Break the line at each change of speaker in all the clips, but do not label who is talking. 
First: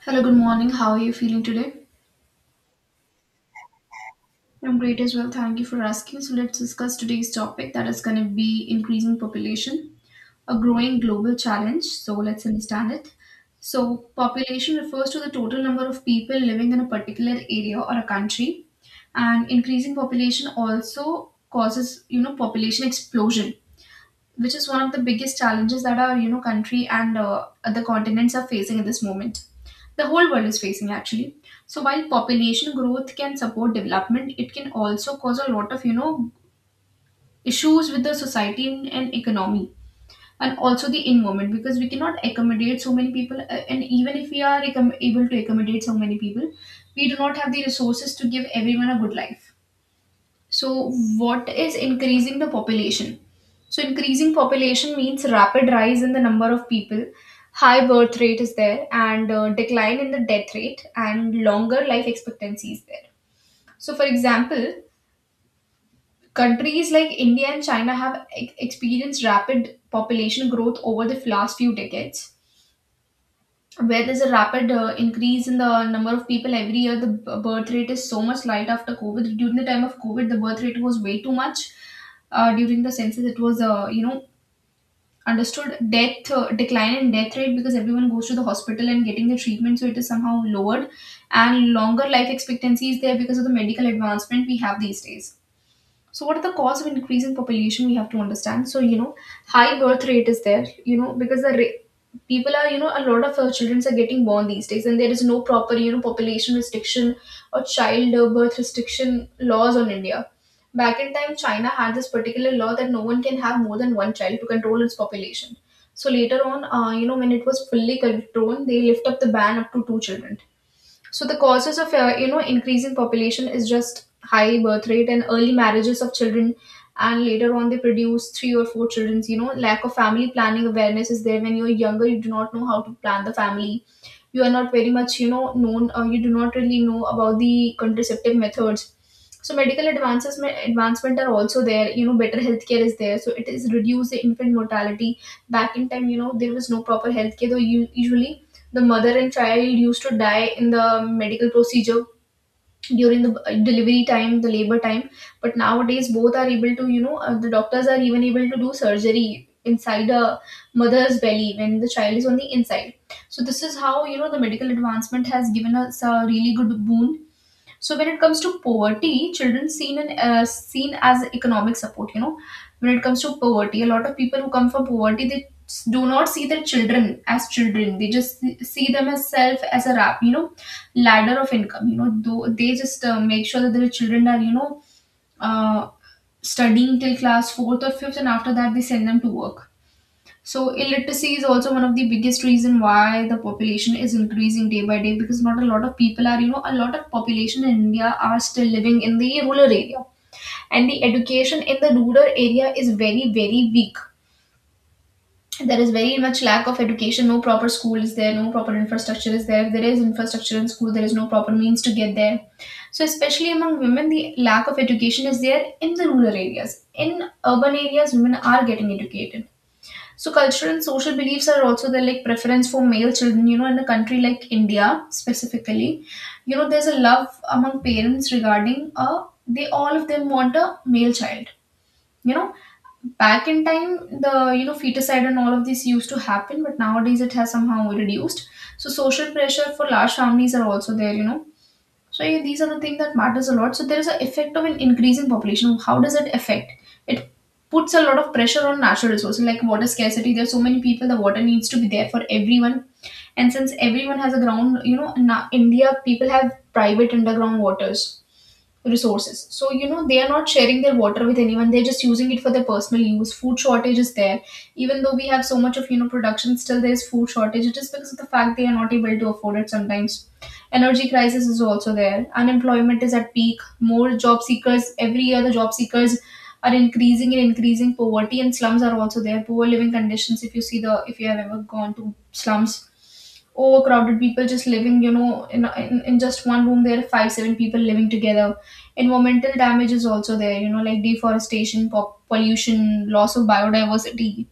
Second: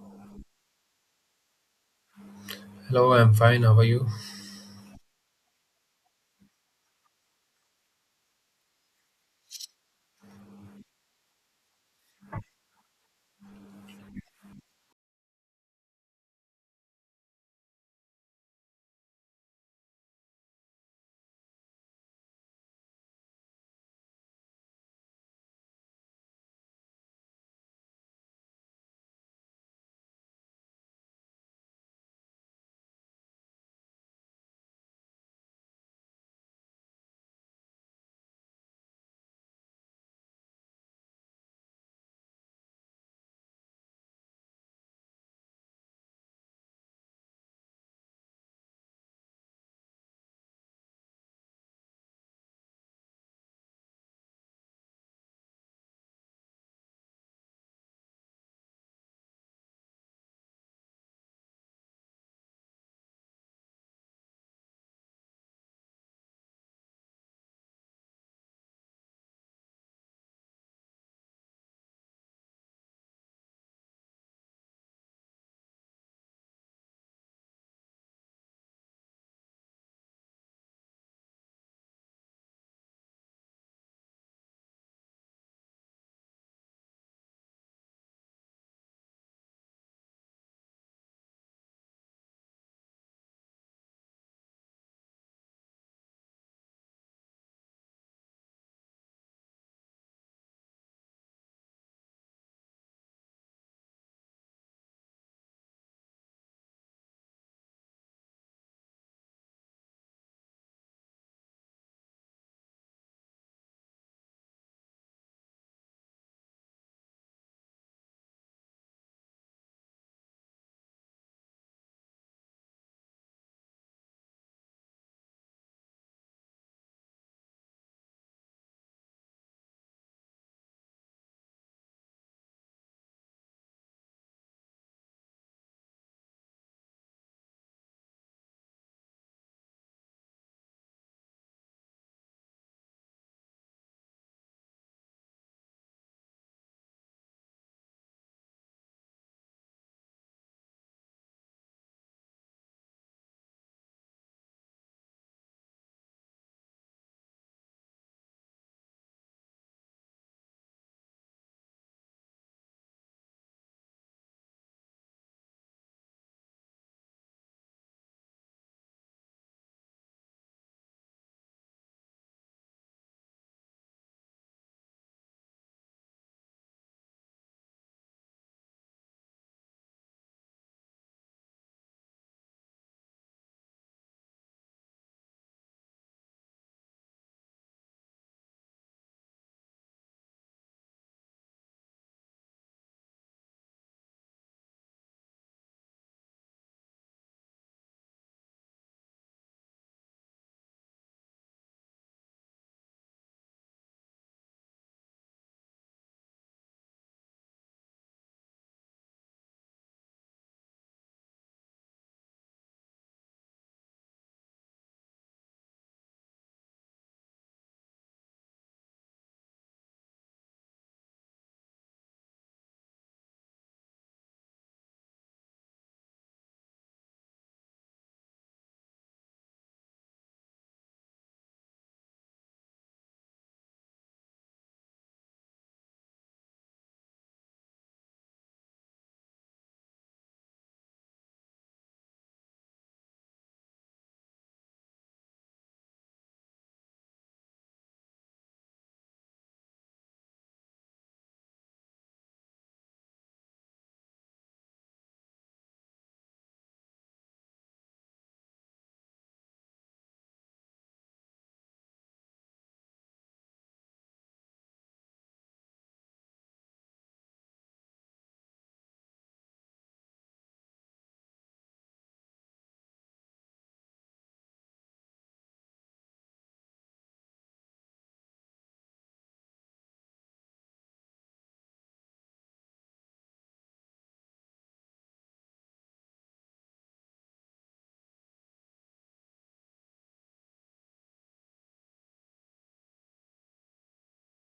Hello, good morning. How are you feeling today?
Hello, I'm fine. How are you?
I'm great as well. Thank you for asking. So, let's discuss today's topic that is going to be increasing population, a growing global challenge. So, let's understand it. So, population refers to the total number of people living in a particular area or a country, and increasing population also causes population explosion which is one of the biggest challenges that our country and other continents are facing at this moment. The whole world is facing actually. So while population growth can support development, it can also cause a lot of issues with the society and economy and also the environment because we cannot accommodate so many people, and even if we are able to accommodate so many people, we do not have the resources to give everyone a good life. So, what is increasing the population? So, increasing population means rapid rise in the number of people, high birth rate is there, and decline in the death rate, and longer life expectancy is there. So, for example, countries like India and China have experienced rapid population growth over the last few decades, where there's a rapid increase in the number of people every year. The birth rate is so much light after COVID. During the time of COVID, the birth rate was way too much. During the census, it was, understood, death decline in death rate because everyone goes to the hospital and getting the treatment, so it is somehow lowered. And longer life expectancy is there because of the medical advancement we have these days. So what are the cause of increase in population? We have to understand. So, high birth rate is there, because people are, a lot of children are getting born these days, and there is no proper population restriction or child birth restriction laws on India. Back in time, China had this particular law that no one can have more than one child to control its population. So later on, when it was fully controlled, they lift up the ban up to two children. So the causes of increasing population is just high birth rate and early marriages of children, and later on they produce three or four children. You know, lack of family planning awareness is there when you're younger. You do not know how to plan the family. You are not very much known, or you do not really know about the contraceptive methods. So medical advances advancement are also there. You know better healthcare is there, so it is reduce the infant mortality. Back in time, there was no proper healthcare, though. You usually, the mother and child used to die in the medical procedure during the delivery time, the labor time. But nowadays both are able to, the doctors are even able to do surgery inside a mother's belly when the child is on the inside. So this is how, the medical advancement has given us a really good boon. So when it comes to poverty, children seen as economic support. You know, when it comes to poverty, a lot of people who come from poverty, they do not see their children as children. They just see them as self as a wrap, You know, ladder of income. You know, though they just make sure that their children are uh, studying till class fourth or fifth, and after that they send them to work. So illiteracy is also one of the biggest reason why the population is increasing day by day, because not a lot of people are, a lot of population in India are still living in the rural area. And the education in the rural area is very, very weak. There is very much lack of education, no proper school is there, no proper infrastructure is there. If there is infrastructure in school, there is no proper means to get there. So, especially among women, the lack of education is there in the rural areas. In urban areas, women are getting educated. So cultural and social beliefs are also there, like preference for male children. In a country like India specifically, there's a love among parents regarding they all of them want a male child. You know, back in time, the feticide and all of this used to happen, but nowadays it has somehow reduced. So social pressure for large families are also there. So yeah, these are the things that matters a lot. So there is an effect of an increasing population. How does it affect? It puts a lot of pressure on natural resources like water scarcity. There's so many people. The water needs to be there for everyone, and since everyone has a ground, in India people have private underground waters resources, so they are not sharing their water with anyone, they're just using it for their personal use. Food shortage is there, even though we have so much of production. Still there's food shortage. It is because of the fact they are not able to afford it sometimes. Energy crisis is also there. Unemployment is at peak. More job seekers every year. The job seekers are increasing and increasing. Poverty and slums are also there. Poor living conditions. If you have ever gone to slums, overcrowded people just living, in just one room, there are five, seven people living together. Environmental damage is also there, like deforestation, pollution, loss of biodiversity.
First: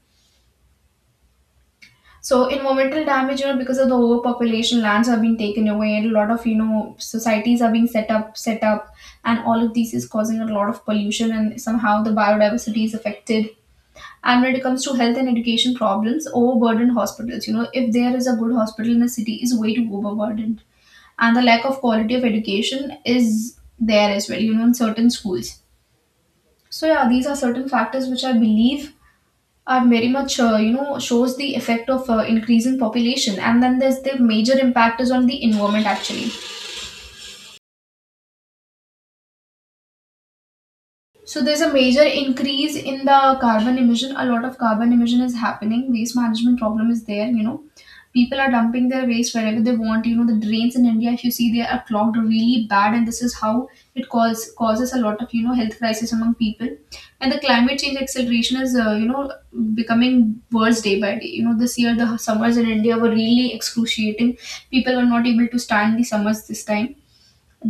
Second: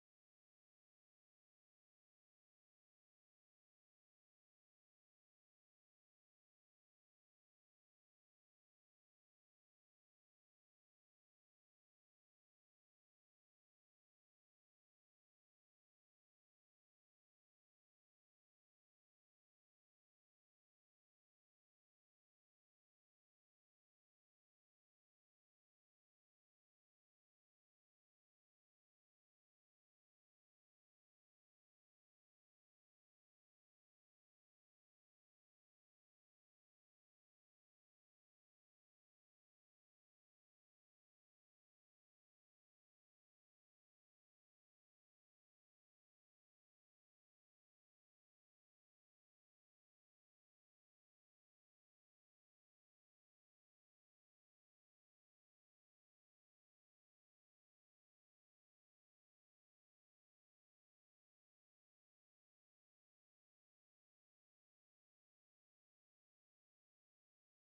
So environmental damage, because of the overpopulation, lands have been taken away, and a lot of societies are being set up, and all of these is causing a lot of pollution, and somehow the biodiversity is affected. And when it comes to health and education problems, overburdened hospitals, if there is a good hospital in a city, is way too overburdened. And the lack of quality of education is there as well, in certain schools. So yeah, these are certain factors which I believe are very much, shows the effect of increasing population. And then there's the major impact is on the environment actually. So there's a major increase in the carbon emission. A lot of carbon emission is happening. Waste management problem is there. People are dumping their waste wherever they want. The drains in India, if you see, they are clogged really bad, and this is how it causes a lot of health crisis among people. And the climate change acceleration is, becoming worse day by day. This year the summers in India were really excruciating. People were not able to stand the summers this time.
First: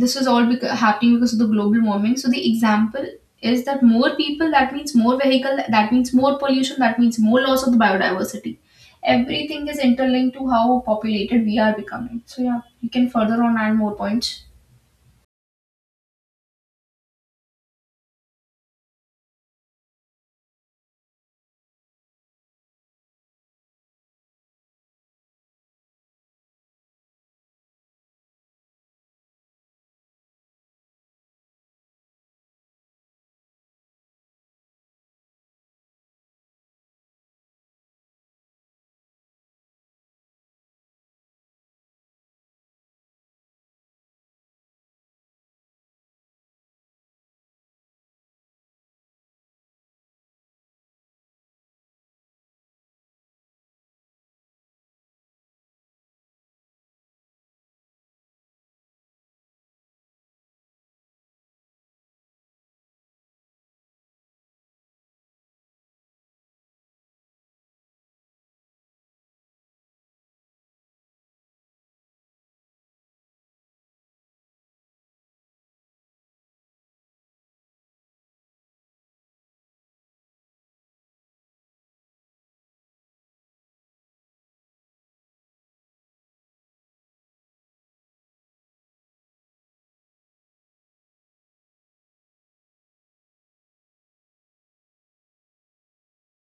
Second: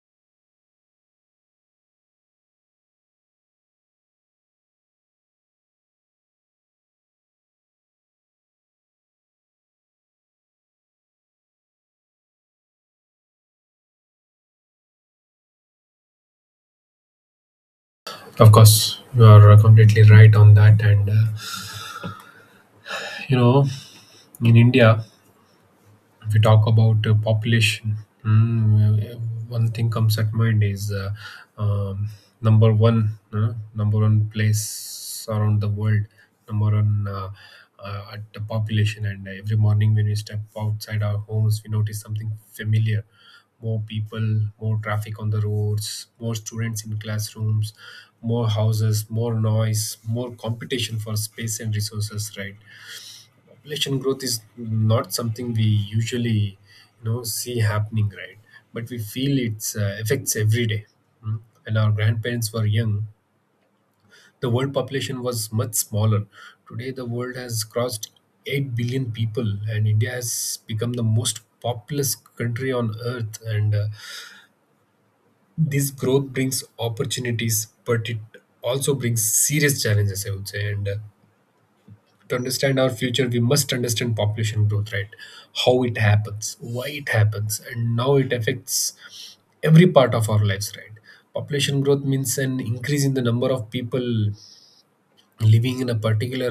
This was all happening because of the global warming. So the example is that more people, that means more vehicle, that means more pollution, that means more loss of the biodiversity. Everything is interlinked to how populated we are becoming. So yeah, you can further on add more points.
Of course, you are completely right on that. You know, in India, if we talk about population, mm, uh, one thing comes at mind is um, number one place around the world, number one at the population. And every morning when we step outside our homes, we notice something familiar. More people, more traffic on the roads, more students in classrooms, more houses, more noise, more competition for space and resources, right? Population growth is not something we usually, you know, see happening, right? But we feel its effects every day. Mm. When our grandparents were young, the world population was much smaller. Today the world has crossed 8 billion people, and india has become the most populous country on earth, and this growth brings opportunities, but it also brings serious challenges, I would say. And To understand our future, we must understand population growth, right? How it happens, why it happens, and now it affects every part of our lives, right? Population growth means an increase in the number of people living in a particular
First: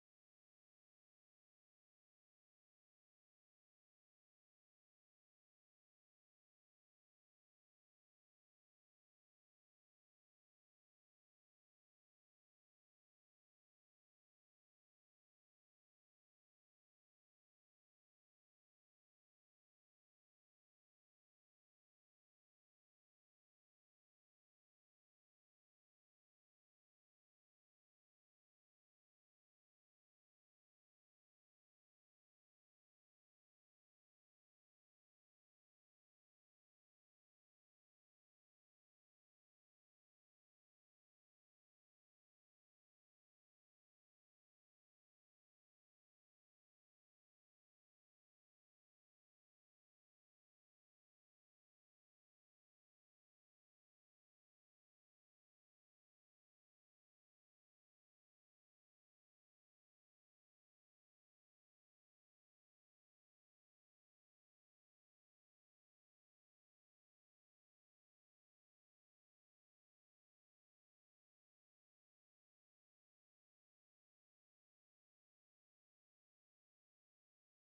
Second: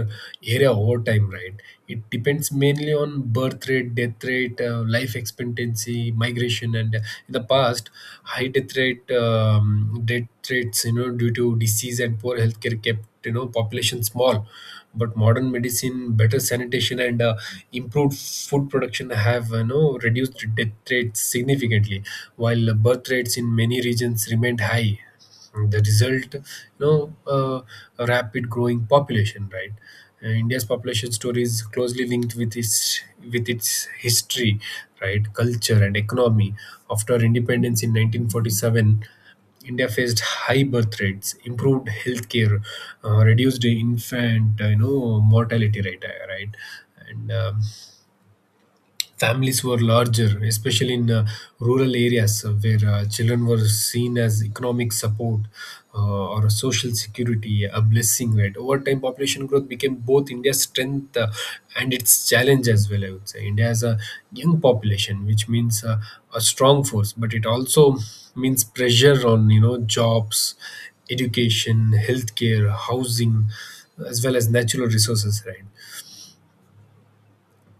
area over time, right? It depends mainly on birth rate, death rate, life expectancy, migration, and in the past high death rate, death rates, you know, due to disease and poor healthcare kept, you know, population small. But modern medicine, better sanitation, and improved food production have, you know, reduced death rates significantly, while birth rates in many regions remained high. The result, know uh, a rapid growing population, right? India's population story is closely linked with its history, right, culture and economy. After independence in 1947, India faced high birth rates, improved healthcare, reduced infant, you know, mortality rate, right, and families were larger, especially in rural areas where children were seen as economic support, or social security, a blessing, right? Over time, population growth became both India's strength and its challenge as well, I would say. India has a young population, which means a strong force, but it also means pressure on, you know, jobs, education, healthcare, housing, as well as natural resources, right?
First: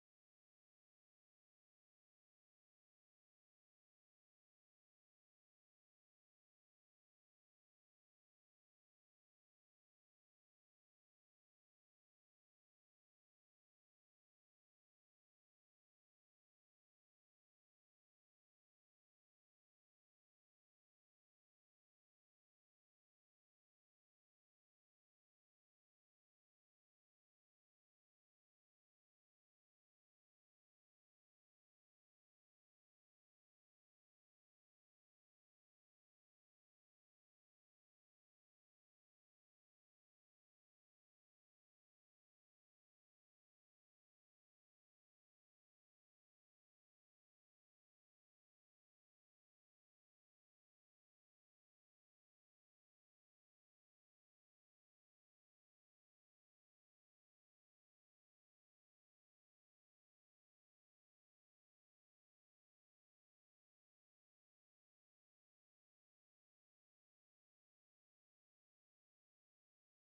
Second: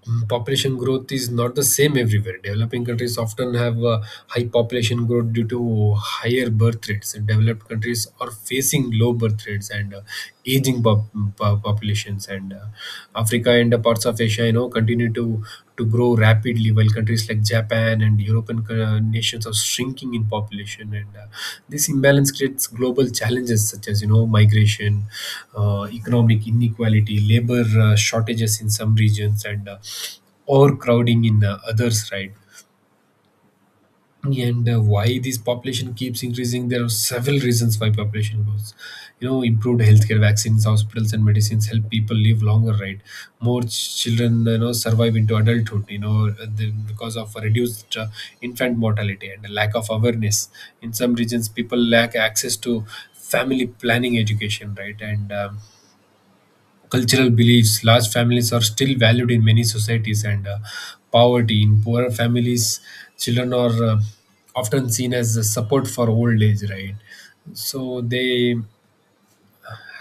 Population growth is not the same everywhere. Developing countries often have high population growth due to higher birth rates. Developed countries are facing low birth rates and aging populations. And Africa and parts of Asia, you know, continue to grow rapidly, while countries like Japan and European co- nations are shrinking in population, and this imbalance creates global challenges, such as, you know, migration, economic inequality, labor shortages in some regions, and overcrowding in others, right? and Why this population keeps increasing? There are several reasons why population grows, you know. Improved healthcare, vaccines, hospitals and medicines help people live longer, right? More children, you know, survive into adulthood, you know, because of reduced infant mortality and lack of awareness. In some regions people lack access to family planning education, right? and Cultural beliefs. Large families are still valued in many societies, and poverty. In poorer families, children are often seen as a support for old age, right? So they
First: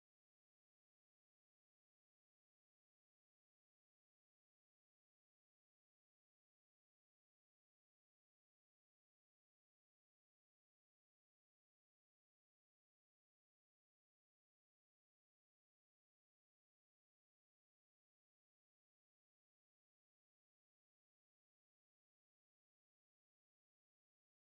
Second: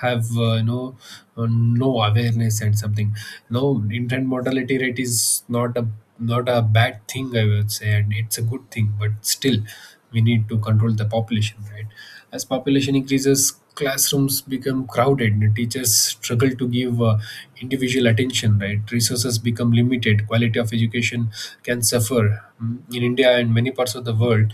have, no awareness and something. No, infant mortality rate is not a not a bad thing, I would say, and it's a good thing, but still we need to control the population, right? As population increases, classrooms become crowded and teachers struggle to give individual attention, right? Resources become limited, quality of education can suffer. In india and many parts of the world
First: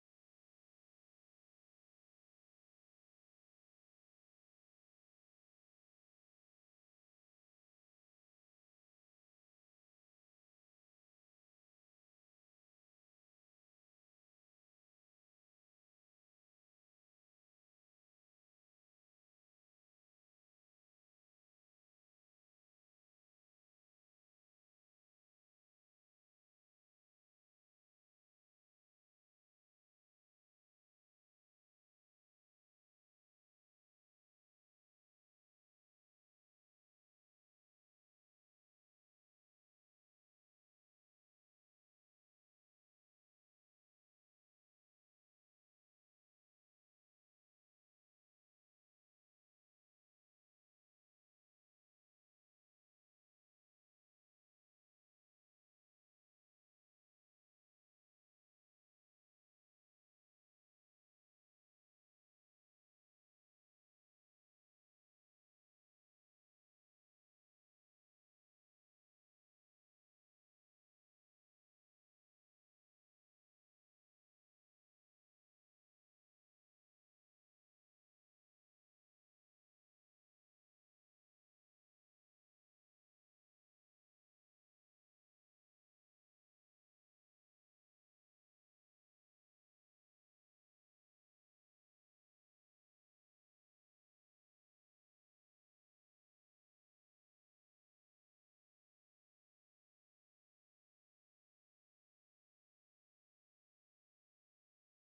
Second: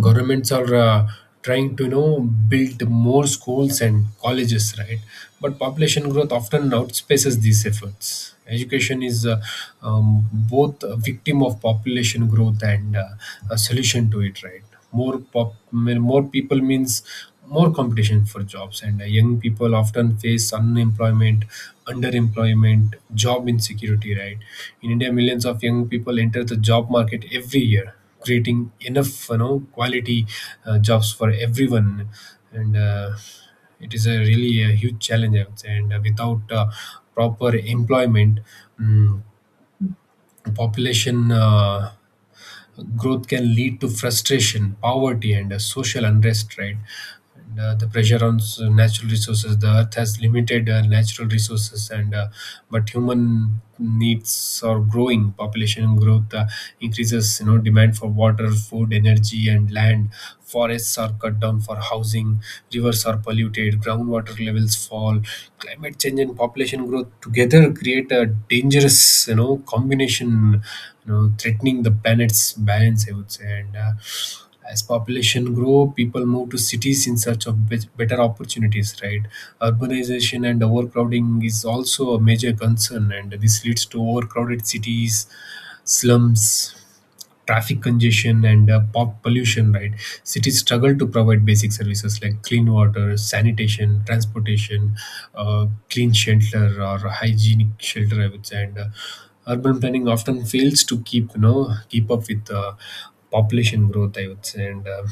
governments are trying to, you know, build more schools and colleges, right? But population growth often outspaces these efforts. Education is, both a victim of population growth and a solution to it, right? More people means more competition for jobs, and young people often face unemployment, underemployment, job insecurity, right? In india, millions of young people enter the job market every year. Creating enough, you know, quality jobs for everyone and it is a really a huge challenge, I would say. And without proper employment, mm population growth can lead to frustration, poverty, and social unrest, right? And the pressure on s- natural resources. The earth has limited natural resources, and but human needs are growing. Population growth increases, you know, demand for water, food, energy, and land. Forests are cut down for housing. Rivers are polluted. Groundwater levels fall. Climate change and population growth together create a dangerous, you know, combination, you know, threatening the planet's balance, I would say. And As population grow, people move to cities in search of better opportunities, right? Urbanization and overcrowding is also a major concern, and this leads to overcrowded cities, slums, traffic congestion and pop pollution, right? Cities struggle to provide basic services like clean water, sanitation, transportation, clean shelter or hygienic shelter, I would say, and urban planning often fails to keep you know keep up with population growth, I would say, and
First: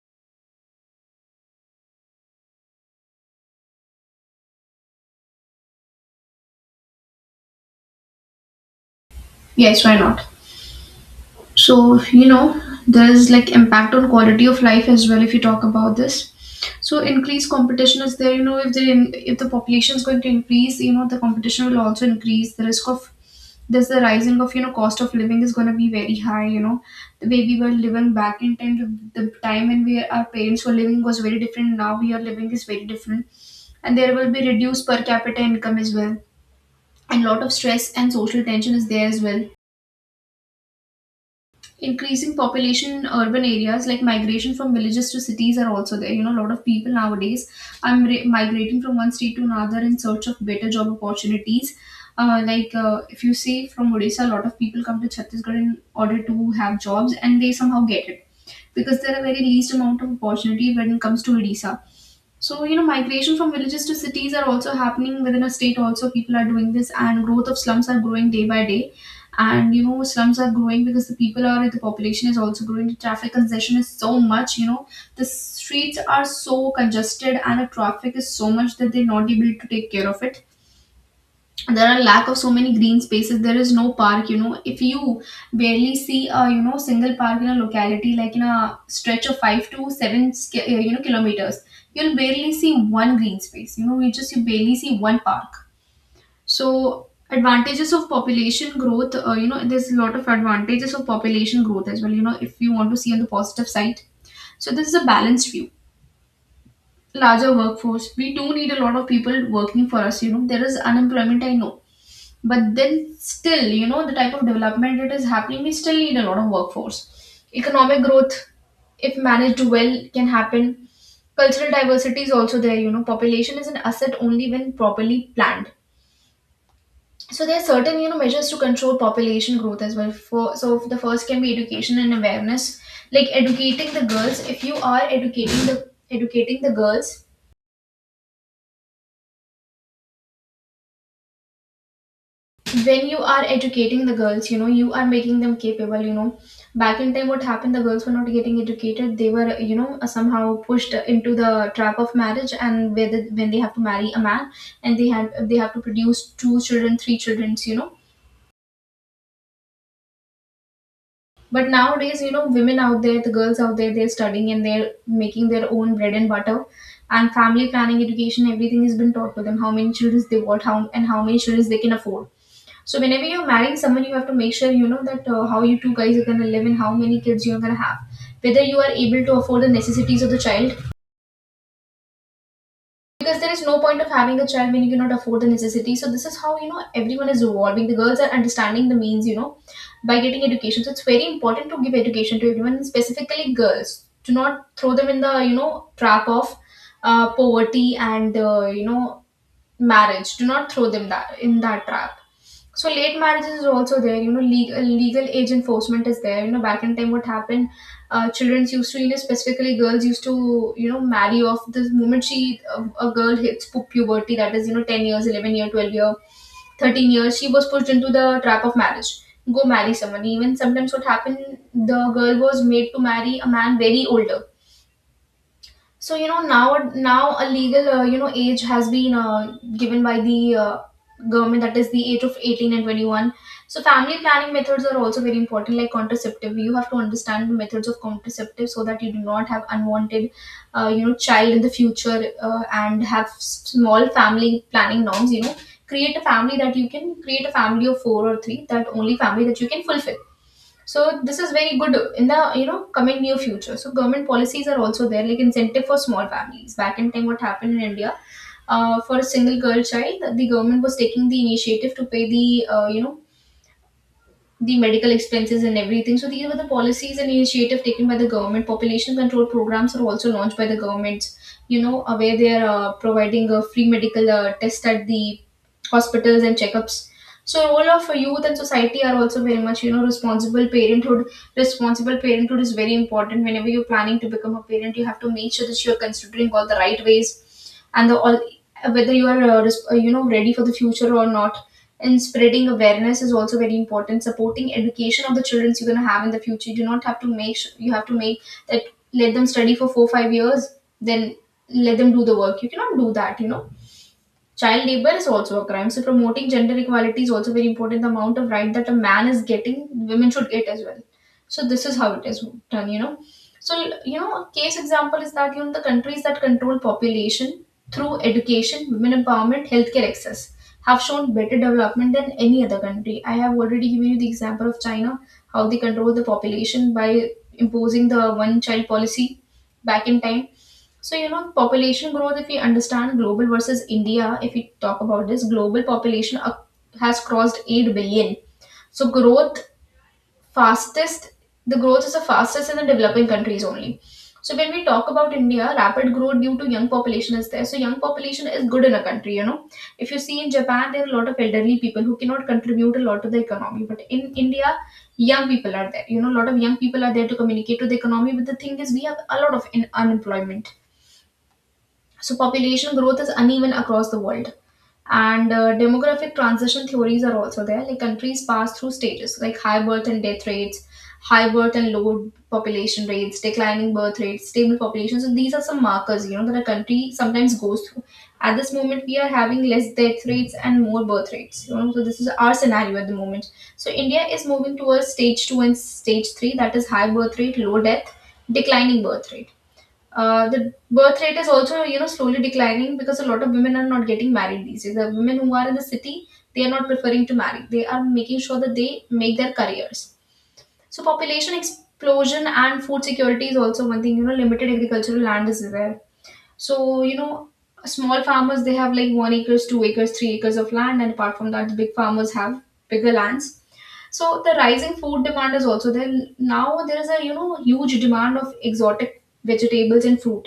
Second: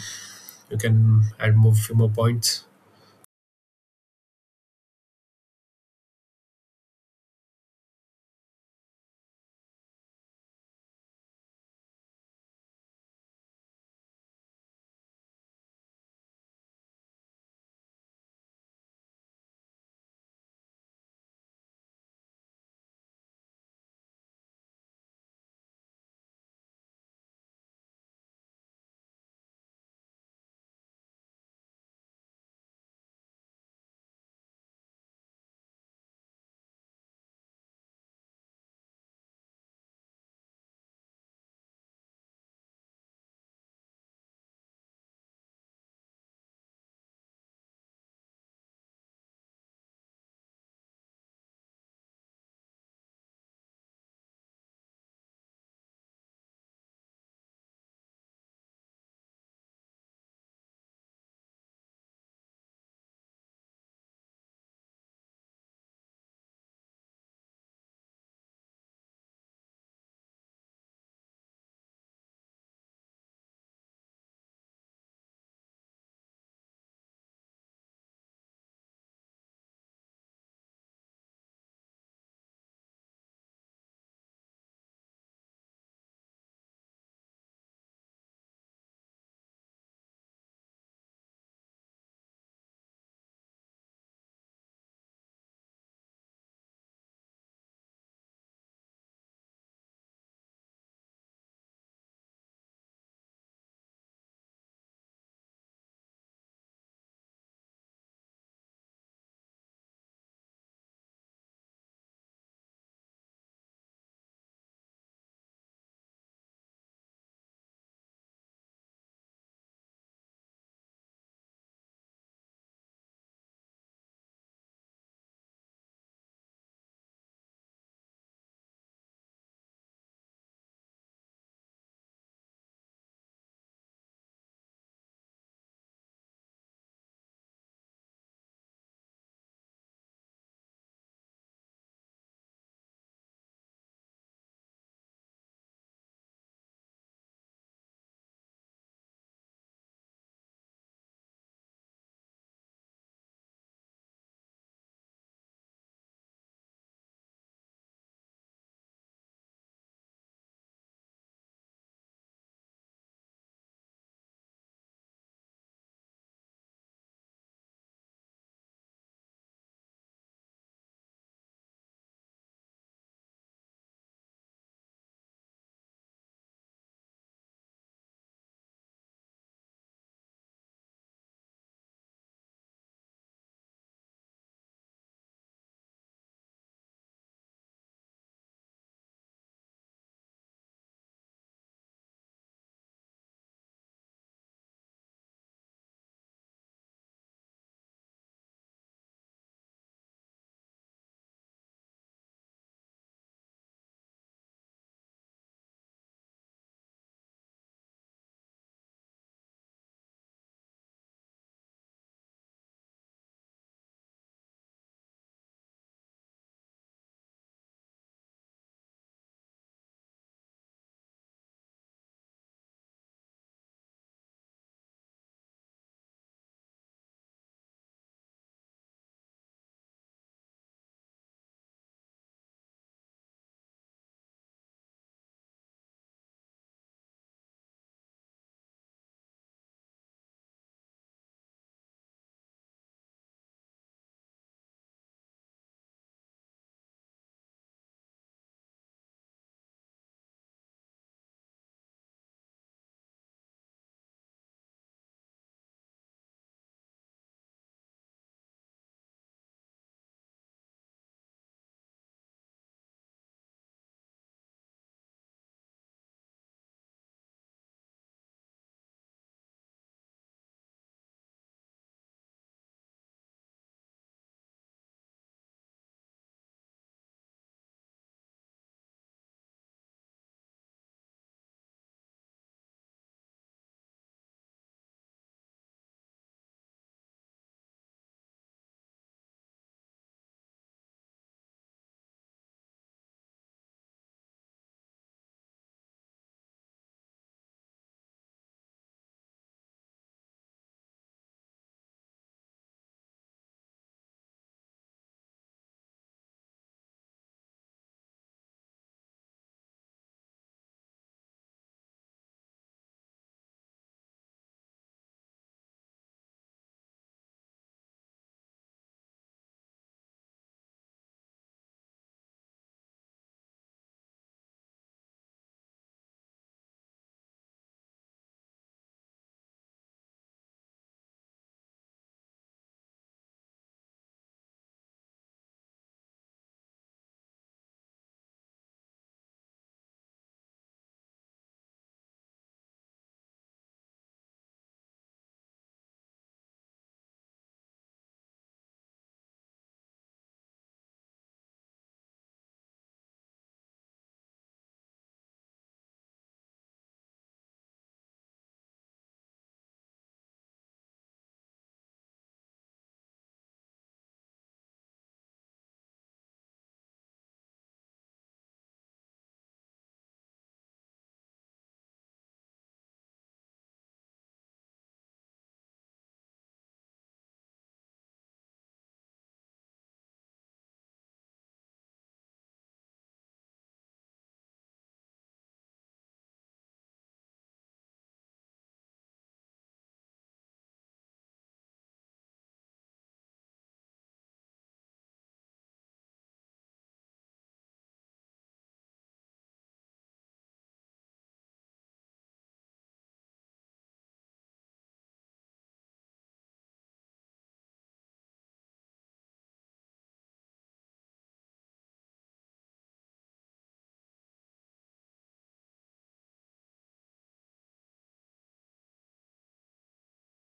you can add more few more points.
Yes, why not? So, there's like impact on quality of life as well. If you talk about this, so increased competition is there. If the population is going to increase, the competition will also increase the risk of. There's the rising of, cost of living is going to be very high. The way we were living back in time, the time when we our parents were living was very different. Now we are living is very different, and there will be reduced per capita income as well, and lot of stress and social tension is there as well. Increasing population in urban areas, like migration from villages to cities are also there. A lot of people nowadays are migrating from one state to another in search of better job opportunities. Like if you see from Odisha, a lot of people come to Chhattisgarh in order to have jobs, and they somehow get it, because there are very least amount of opportunity when it comes to Odisha. So, migration from villages to cities are also happening within a state also. People are doing this and growth of slums are growing day by day. And, slums are growing because the population is also growing. The traffic congestion is so much, the streets are so congested and the traffic is so much that they're not able to take care of it. There are lack of so many green spaces. There is no park. If you barely see a single park in a locality, like in a stretch of 5 to 7 kilometers, you'll barely see one green space. You barely see one park. So advantages of population growth, there's a lot of advantages of population growth as well, if you want to see on the positive side. So this is a balanced view. Larger workforce, we do need a lot of people working for us. There is unemployment, I know, but then still, the type of development that is happening, we still need a lot of workforce. Economic growth, if managed well, can happen. Cultural diversity is also there. Population is an asset only when properly planned. So there are certain, measures to control population growth as well. For so the first can be education and awareness, like educating the girls. If you are educating the girls When you are educating the girls, you are making them capable. Back in time, what happened, the girls were not getting educated. They were somehow pushed into the trap of marriage. And whether when they have to marry a man, and they had they have to produce two children, three children. But nowadays, women out there, the girls out there, they're studying and they're making their own bread and butter. And family planning education, everything has been taught to them: how many children they want, how many children they can afford. So whenever you're marrying someone, you have to make sure, that how you two guys are gonna live and how many kids you're gonna have, whether you are able to afford the necessities of the child. Because there is no point of having a child when you cannot afford the necessities. So this is how, everyone is evolving. The girls are understanding the means, by getting education. So it's very important to give education to everyone, and specifically girls. Do not throw them in the trap of poverty and marriage. Do not throw them that in that trap. So late marriages is also there. Legal age enforcement is there. Back in time, what happened, children used to, specifically girls used to marry off the moment she a girl hits puberty, that is, 10 years, 11 year, 12 year, 13 years, she was pushed into the trap of marriage. Go marry someone. Even sometimes what happened, the girl was made to marry a man very older. So now a legal age has been given by the government, that is the age of 18 and 21. So family planning methods are also very important, like contraceptive. You have to understand the methods of contraceptive so that you do not have unwanted child in the future, and have small family planning norms, you know. Create a family that you can, create a family of four or three, that only family that you can fulfill. So this is very good in the coming near future. So government policies are also there, like incentive for small families. Back in time, what happened in India, for a single girl child, the government was taking the initiative to pay the the medical expenses and everything. So these were the policies and initiative taken by the government. Population control programs are also launched by the governments. Where they are providing a free medical test at the hospitals and checkups. So role of youth and society are also very much, responsible parenthood. Responsible parenthood is very important. Whenever you're planning to become a parent, you have to make sure that you are considering all the right ways and the all, whether you are ready for the future or not. And spreading awareness is also very important, supporting education of the children you're going to have in the future. You do not have to you have to make that, let them study for 4 5 years, then let them do the work. You cannot do that, you know. Child labor is also a crime. So promoting gender equality is also very important. The amount of right that a man is getting, women should get as well. So this is how it is done, you know. So a case example is that, the countries that control population through education, women empowerment, healthcare access have shown better development than any other country. I have already given you the example of China, how they control the population by imposing the one child policy back in time. So, population growth, if we understand global versus India, if we talk about this, global population has crossed 8 billion. So, fastest, the growth is the fastest in the developing countries only. So, when we talk about India, rapid growth due to young population is there. So, young population is good in a country, you know. If you see in Japan, there are a lot of elderly people who cannot contribute a lot to the economy. But in India, young people are there. A lot of young people are there to communicate to the economy. But the thing is, we have a lot of unemployment. So population growth is uneven across the world. And demographic transition theories are also there. Like countries pass through stages like high birth and death rates, high birth and low population rates, declining birth rates, stable population. So these are some markers, that a country sometimes goes through. At this moment, we are having less death rates and more birth rates. You know, so this is our scenario at the moment. So India is moving towards stage two and stage three, that is high birth rate, low death, declining birth rate. The birth rate is also, slowly declining because a lot of women are not getting married these days. The women who are in the city, they are not preferring to marry. They are making sure that they make their careers. So population explosion and food security is also one thing. You know, limited agricultural land is there. So, small farmers, they have like 1 acres, 2 acres, 3 acres of land, and apart from that, the big farmers have bigger lands. So the rising food demand is also there. Now there is a, huge demand of exotic vegetables and fruit.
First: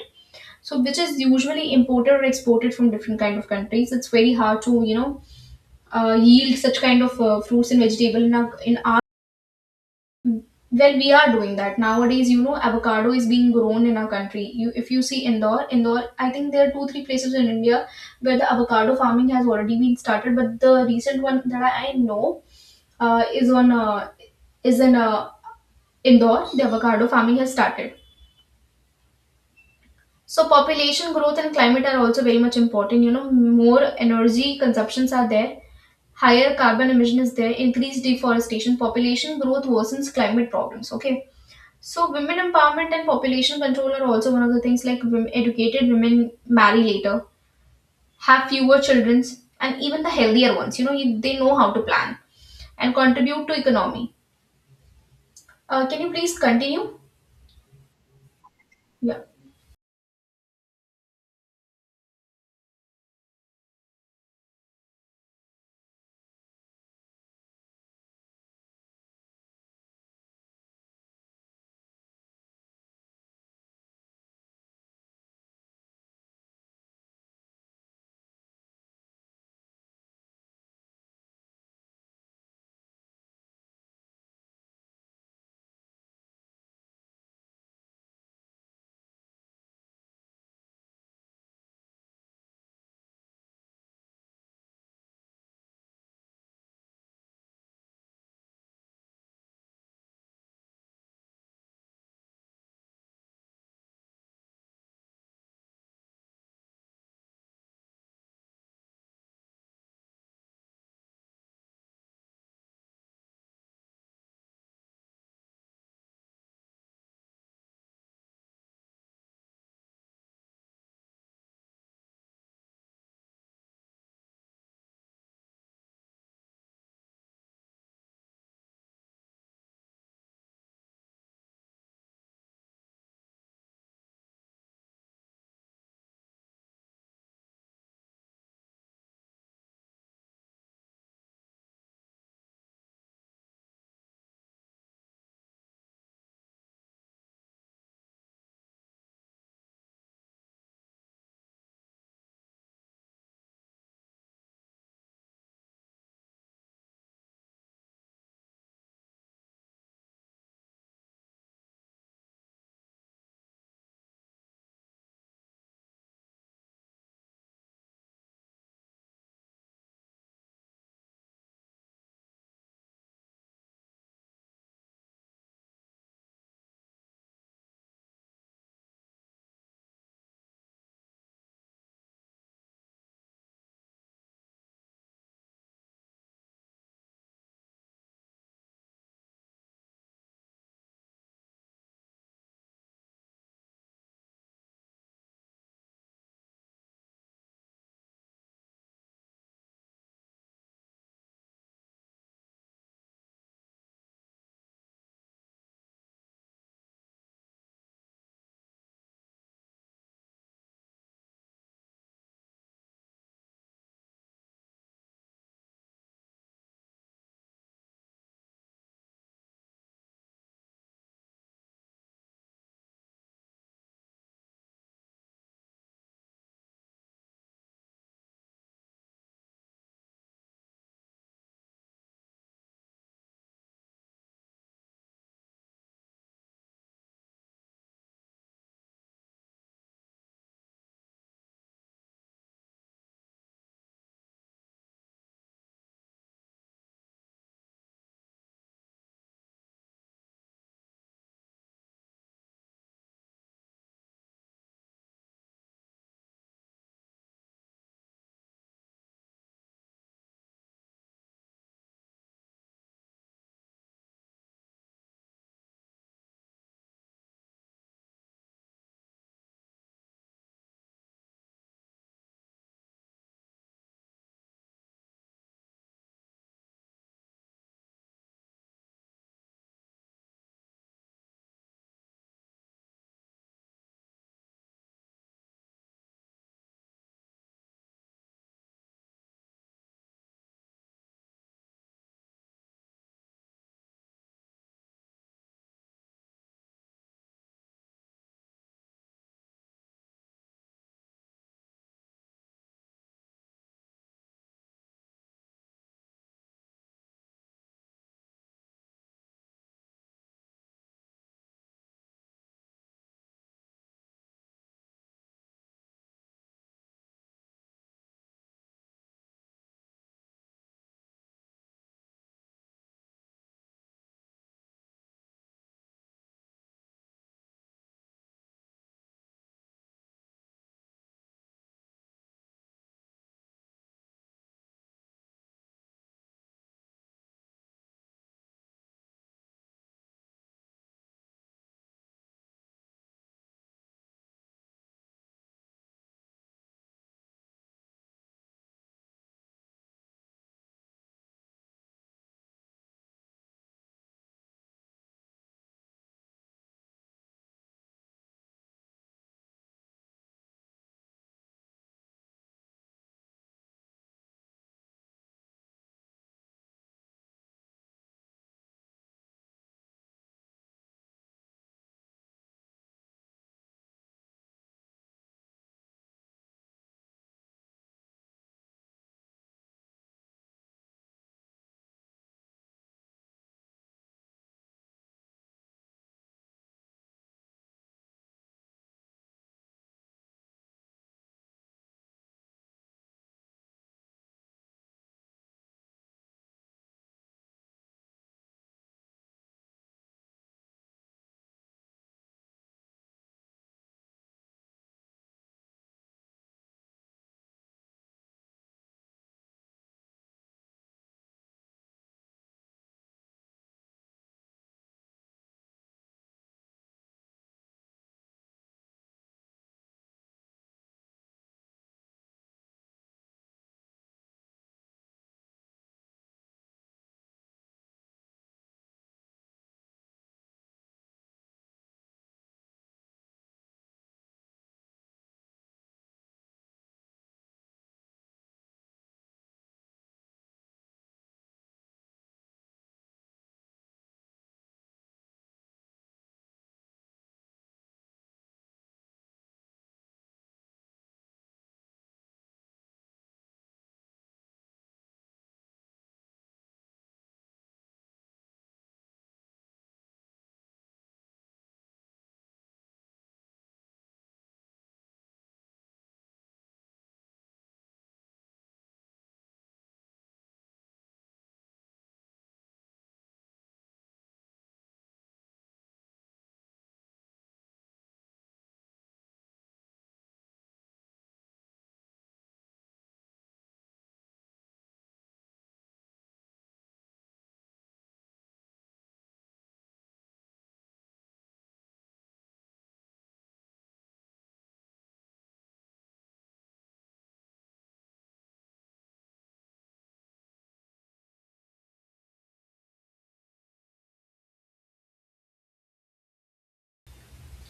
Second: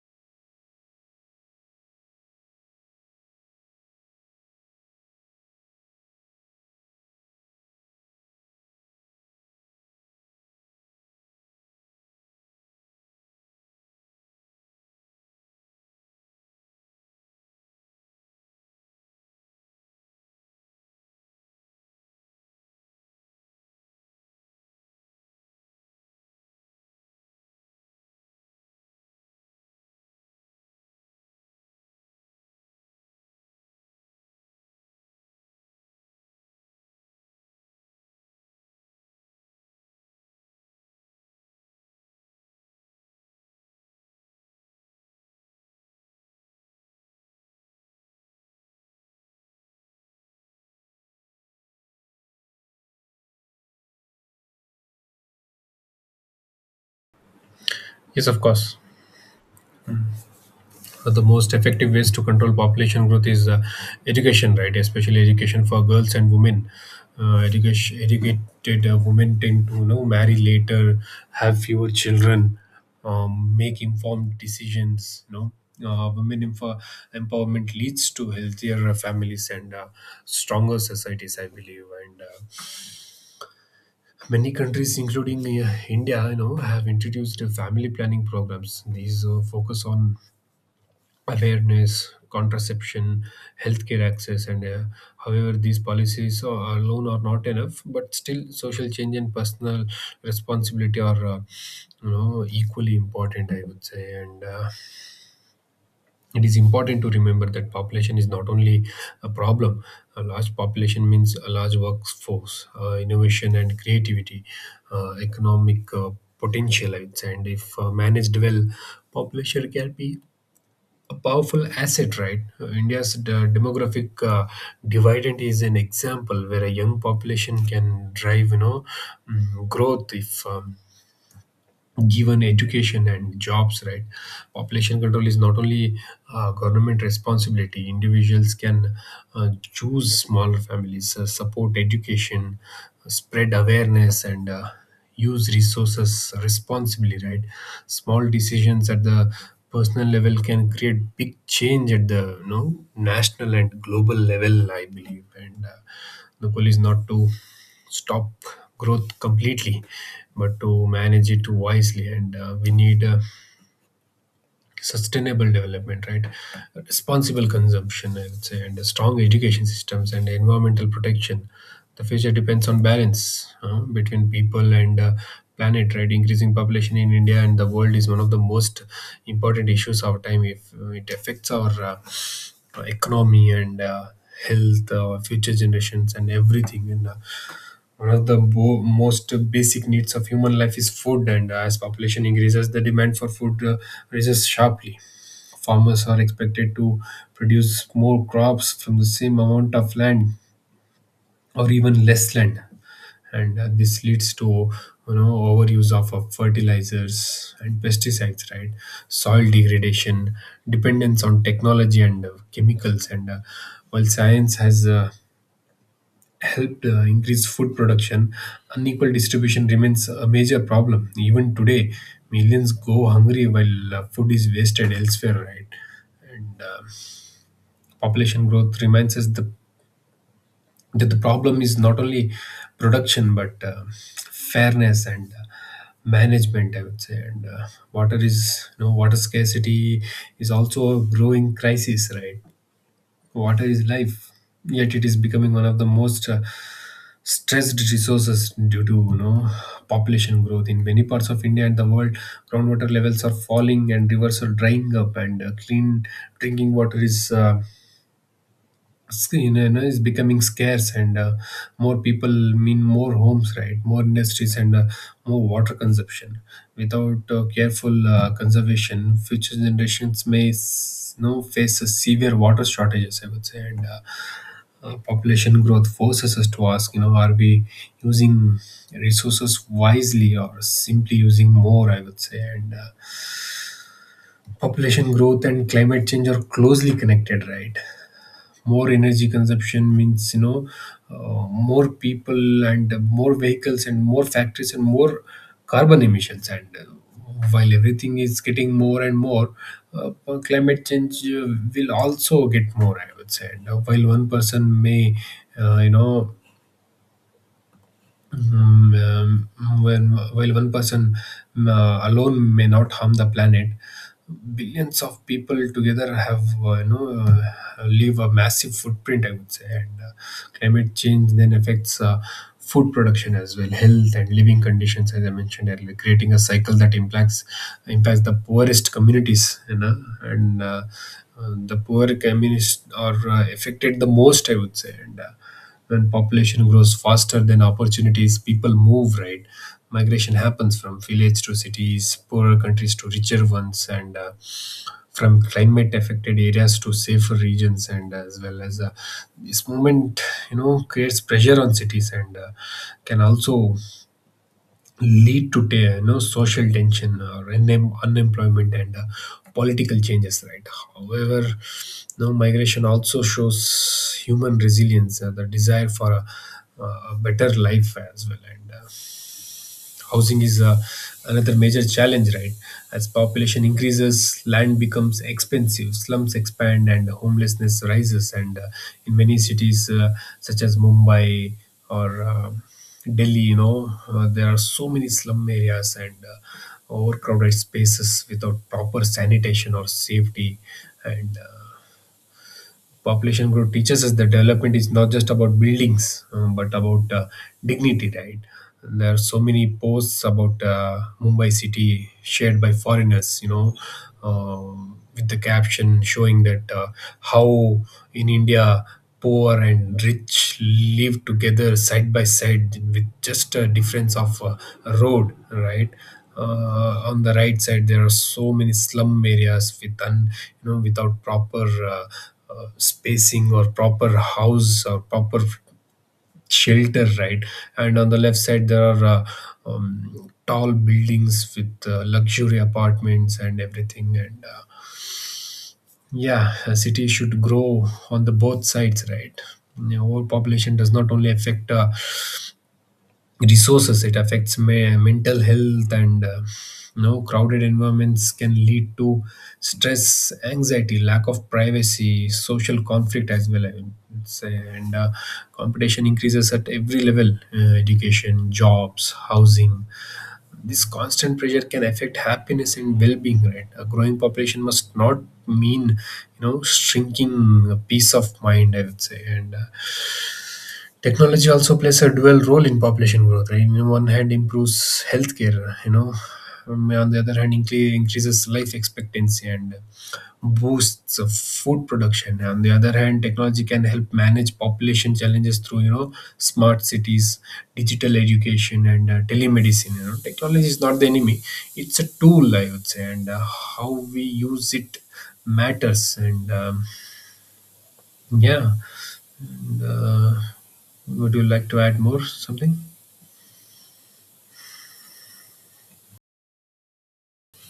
So which is usually imported or exported from different kind of countries. It's very hard to yield such kind of fruits and vegetable in our, well, we are doing that nowadays. You know, avocado is being grown in our country. If you see Indore, I think there are two, three places in India where the avocado farming has already been started. But the recent one that I know uh, is on uh, is in Indore. The avocado farming has started. So population growth and climate are also very much important. You know, more energy consumptions are there, higher carbon emission is there, increased deforestation, population growth worsens climate problems. Okay. So, women empowerment and population control are also one of the things, like women, educated women marry later, have fewer children, and even the healthier ones. They know how to plan and contribute to economy. Can you please continue?
Yes, of course.
Yeah.
The most effective ways to control population growth is education, right? Especially education for girls and women. Educated women tend to, you know, marry later, have fewer children, make informed decisions. You know, women empowerment leads to healthier families and stronger societies, I believe. And Many countries, including India, you know, have introduced family planning programs. These focus on awareness, contraception, healthcare access, and however, these policies alone are not enough. But still, social change and personal responsibility are, you know, equally important, I would say, and it is important to remember that population is not only a problem. A large population means a large workforce, innovation and creativity, economic potential, I would say, and if managed well, population can be a powerful asset, right? India's demographic dividend is an example where a young population can drive, you know, growth if, given education and jobs, right? Population control is not only government responsibility. Individuals can choose smaller families, support education, spread awareness, and use resources responsibly, right? Small decisions at the personal level can create big change at the, you know, national and global level, I believe, and the goal is not to stop growth completely, but to manage it wisely. And We need sustainable development, right? Responsible consumption, I would say, and strong education systems and environmental protection. The future depends on balance between people and planet, right? Increasing population in India and the world is one of the most important issues of our time. If it affects our economy and health, future generations, and everything, and one of the most basic needs of human life is food. And as population increases, the demand for food rises sharply. Farmers are expected to produce more crops from the same amount of land or even less land, and this leads to, you know, overuse of fertilizers and pesticides, right, soil degradation, dependence on technology and chemicals, and while science has helped increase food production, unequal distribution remains a major problem. Even today, millions go hungry while food is wasted elsewhere, right? And Population growth reminds us that the problem is not only production but fairness and management, I would say. And Water is, you know, water scarcity is also a growing crisis, right? Water is life, yet it is becoming one of the most stressed resources due to, you know, population growth in many parts of India and the world. Groundwater levels are falling and rivers are drying up, and clean drinking water is, screen, you know, is becoming scarce, and more people mean more homes, right, more industries and more water consumption. Without careful conservation, future generations may you know, face a severe water shortages, I would say, and population growth forces us to ask, you know, are we using resources wisely or simply using more, I would say, and population growth and climate change are closely connected, right? More energy consumption means, you know, more people and more vehicles and more factories and more carbon emissions, and while everything is getting more and more, uh, climate change will also get more, I would say, and while one person may you know Mm, when, while one person, alone may not harm the planet, billions of people together have, you know, leave a massive footprint, I would say, and climate change then affects food production as well, health and living conditions, as I mentioned earlier, creating a cycle that impacts the poorest communities, you know, and the poor communities are affected the most, I would say, and when population grows faster than opportunities, people move, right? Migration happens from village to cities, poorer countries to richer ones, and from climate affected areas to safer regions, and as well as, this movement, you know, creates pressure on cities, and can also lead to you know, social tension or unemployment and political changes, right? However, you know, migration also shows human resilience, the desire for a better life as well, and housing is another major challenge, right? As population increases, land becomes expensive, slums expand, and homelessness rises, and in many cities such as mumbai or delhi, you know, there are so many slum areas and overcrowded spaces without proper sanitation or safety, and population growth teaches us that development is not just about buildings, but about dignity, right? There are so many posts about mumbai city shared by foreigners, you know, with the caption showing that, how in india, poor and rich live together side by side with just a difference of a road, right? On the right side there are so many slum areas with you know, without proper spacing or proper house or proper shelter, right? And on the left side there are, tall buildings with luxury apartments and everything, and yeah, a city should grow on the both sides, right? You know, overpopulation does not only affect resources, it affects mental health, and you know, crowded environments can lead to stress, anxiety, lack of privacy, social conflict as well, I would say, and competition increases at every level, education, jobs, housing. This constant pressure can affect happiness and well-being, right? A growing population must not mean, you know, shrinking peace of mind, I would say, and technology also plays a dual role in population growth, right? On one hand, improves healthcare, you know, on the other hand, increases life expectancy and boosts of food production. On the other hand, technology can help manage population challenges through, you know, smart cities, digital education, and telemedicine. You know, technology is not the enemy; it's a tool, I would say, and how we use it matters. Yeah, and, uh, would you like to add more something?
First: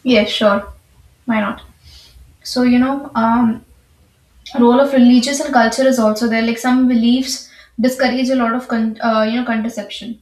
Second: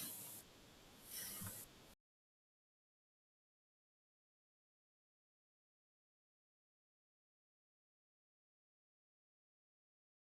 Yes, sure. Why not? So, role of religious and culture is also there, like some beliefs discourage a lot of contraception.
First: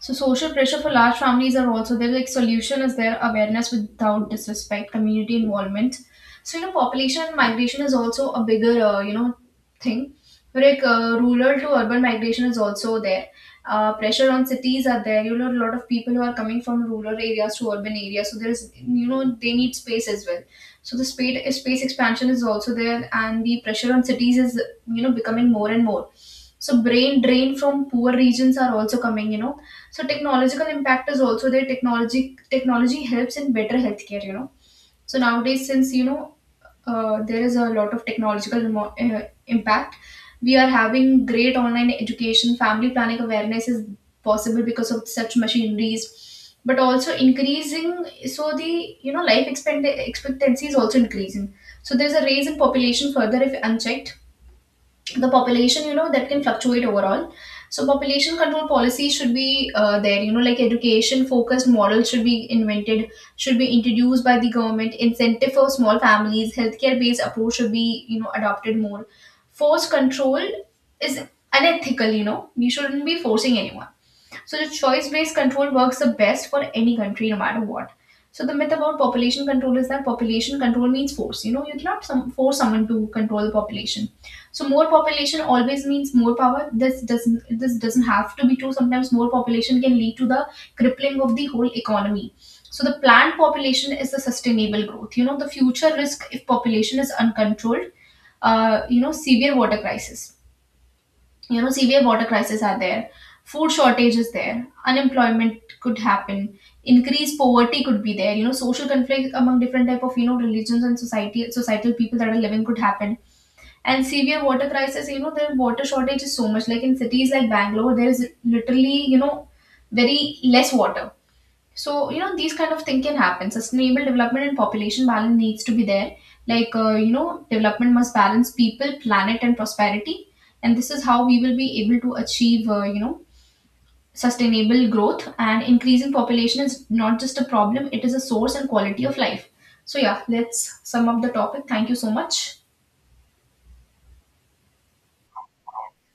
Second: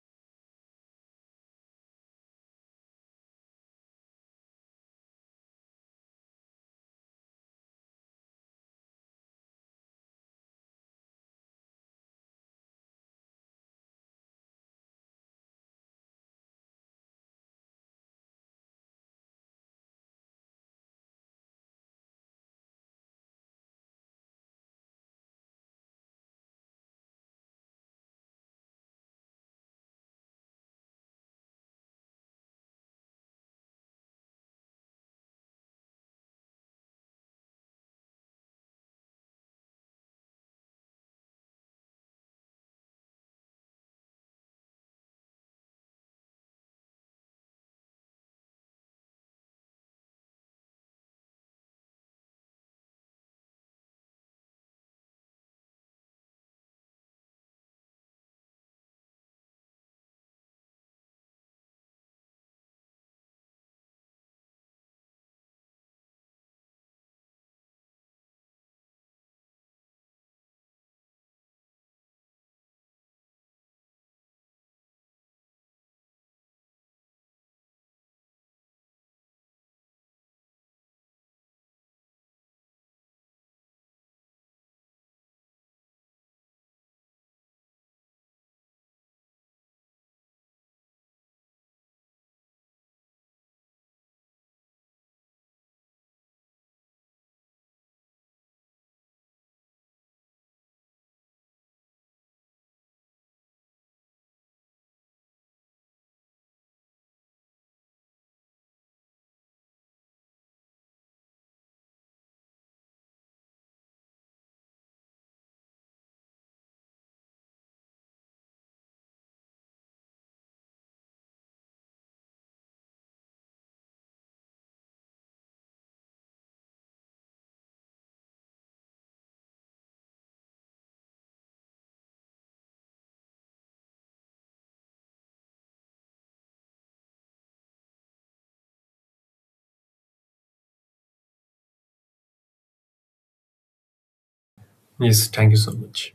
So social pressure for large families are also there, like solution is there, awareness without disrespect, community involvement. So, population and migration is also a bigger, thing, like rural to urban migration is also there. Pressure on cities are there. A lot of people who are coming from rural areas to urban areas, so there is, they need space as well. So the space expansion is also there, and the pressure on cities is, becoming more and more. So brain drain from poor regions are also coming, you know. So technological impact is also there. Technology helps in better healthcare, you know. So nowadays, since, there is a lot of technological impact. We are having great online education, family planning awareness is possible because of such machineries, but also increasing. So the, life expectancy is also increasing. So there's a raise in population further if unchecked, the population, that can fluctuate overall. So population control policy should be there, like education focused models should be invented should be introduced by the government, incentive for small families, healthcare based approach should be, adopted more. Force control is unethical, you know. We shouldn't be forcing anyone. So the choice-based control works the best for any country, no matter what. So the myth about population control is that population control means force. You know, you cannot force someone to control the population. So more population always means more power. This doesn't have to be true. Sometimes more population can lead to the crippling of the whole economy. So the planned population is the sustainable growth. You know, the future risk if population is uncontrolled, severe water crisis, you know severe water crises are there food shortage is there, unemployment could happen, increased poverty could be there, social conflict among different type of, religions and society societal people that are living could happen. And severe water crisis, you know, the water shortage is so much, like in cities like Bangalore, there is literally, you know, very less water. So, you know, these kind of thing can happen. Sustainable development and population balance needs to be there. Like, development must balance people, planet, and prosperity. And this is how we will be able to achieve, sustainable growth. And increasing population is not just a problem, it is a source and quality of life. So, yeah, let's sum up the topic. Thank you so much.
Yes, thank you so much.